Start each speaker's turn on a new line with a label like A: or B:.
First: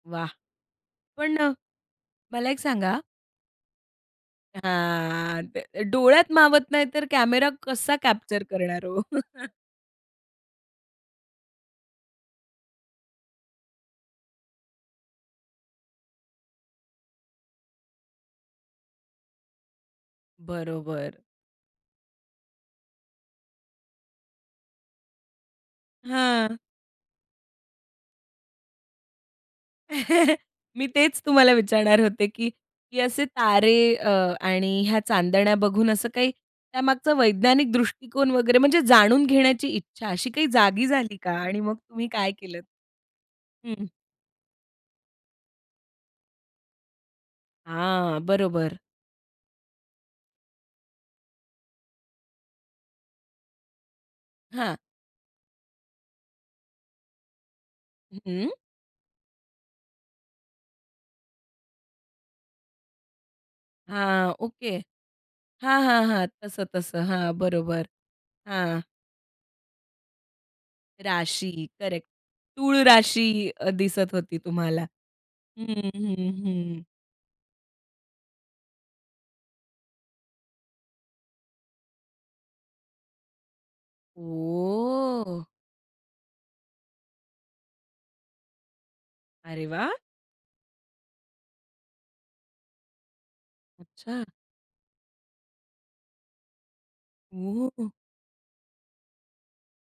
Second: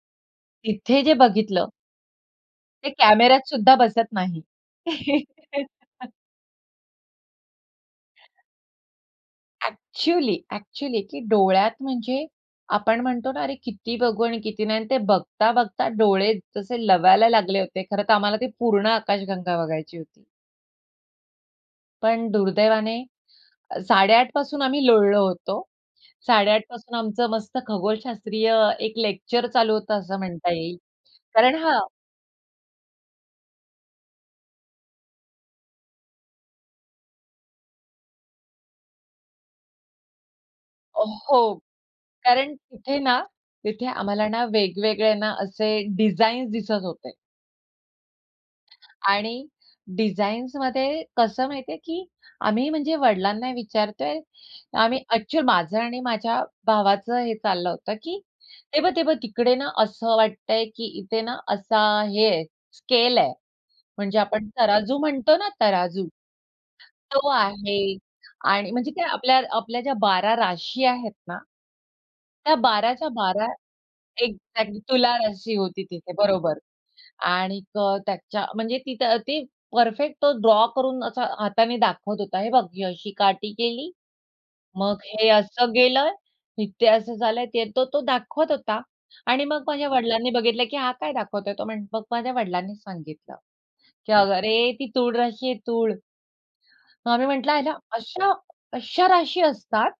A: वाह!
B: तिथे जे
A: पण अ,
B: बघितलं
A: मला एक
B: ते
A: सांगा
B: कॅमेऱ्यात सुद्धा बसत नाही.
A: आह, ते डोळ्यात मावत नाही तर कॅमेरा कसा कॅप्चर करणार हो?
B: ऍक्च्युअली, ऍक्च्युअली की डोळ्यात म्हणजे आपण म्हणतो ना, अरे किती बघू आणि किती नाही आणि ते बघता, बघता डोळे जसे लवायला लागले होते. खरं तर आम्हाला ती पूर्ण आकाशगंगा बघायची होती.
A: बरोबर.
B: पण दुर्दैवाने 8:30 पासून आम्ही लोळलो होतो. साडे
A: हां.
B: आठ पासून आमचं मस्त खगोलशास्त्रीय अ, एक लेक्चर चालू होतं असं म्हणता येईल.
A: मी तेच तुम्हाला
B: कारण हां
A: विचारणार होते की, की असे तारे अ, आणि ह्या चांदण्या बघून असं काही त्यामागचा वैज्ञानिक दृष्टिकोन वगैरे म्हणजे जाणून घेण्याची इच्छा अशी काही जागी
B: अ,
A: झाली का?
B: हो
A: आणि मग तुम्ही काय
B: कारण
A: केलत?
B: तिथे ना, तिथे
A: हं.
B: आम्हाला ना वेगवेगळे ना असे डिझाईन्स दिसत होते.
A: हां, बरोबर.
B: आणि डिझाईन्समध्ये कसं माहिती आहे, की आम्ही म्हणजे वडिलांना विचारतोय.
A: हां.
B: आम्ही ऍक्च्युअली माझं आणि माझ्या भावाचं हे चाललं होतं, की
A: हं.
B: ते बघ, ते बघ तिकडे ना, असं वाटतं आहे की इथे ना, असा हे आहे, स्केल आहे. म्हणजे
A: हां,
B: आपण
A: ओके
B: तराजू म्हणतो ना,
A: हां, हां,
B: तराजू
A: हां. तसं, तसं. हां,
B: तो
A: बरोबर
B: आहे आणि
A: हां.
B: म्हणजे काय आपल्या आपल्या ज्या 12 राशी आहेत ना
A: राशी करेक्ट
B: त्या
A: तूळ
B: 12 च्या 12,
A: राशी अ, दिसत
B: एक
A: होती
B: त्यात
A: तुम्हाला
B: तुला राशी
A: हं,
B: होती तिथे
A: हं,
B: बरोबर.
A: हं.
B: आणिक त्याच्या म्हणजे तिथं ते परफेक्ट तो ड्रॉ करून असा हाताने दाखवत होता. हे बघ ही अशी काटी केली. मग हे
A: ओ
B: असं गेलं, ते असं झालं. ते तो, तो दाखवत होता आणि मग
A: अरे
B: माझ्या
A: वाह!
B: वडिलांनी बघितलं की हा काय दाखवतोय. तो मग माझ्या वडिलांनी सांगितलं, की
A: अच्छा!
B: अरे ती तूळ राशी आहे तूळ. मग आम्ही म्हटलं
A: ओह,
B: आईला
A: हो!
B: अशा, अशा राशी असतात?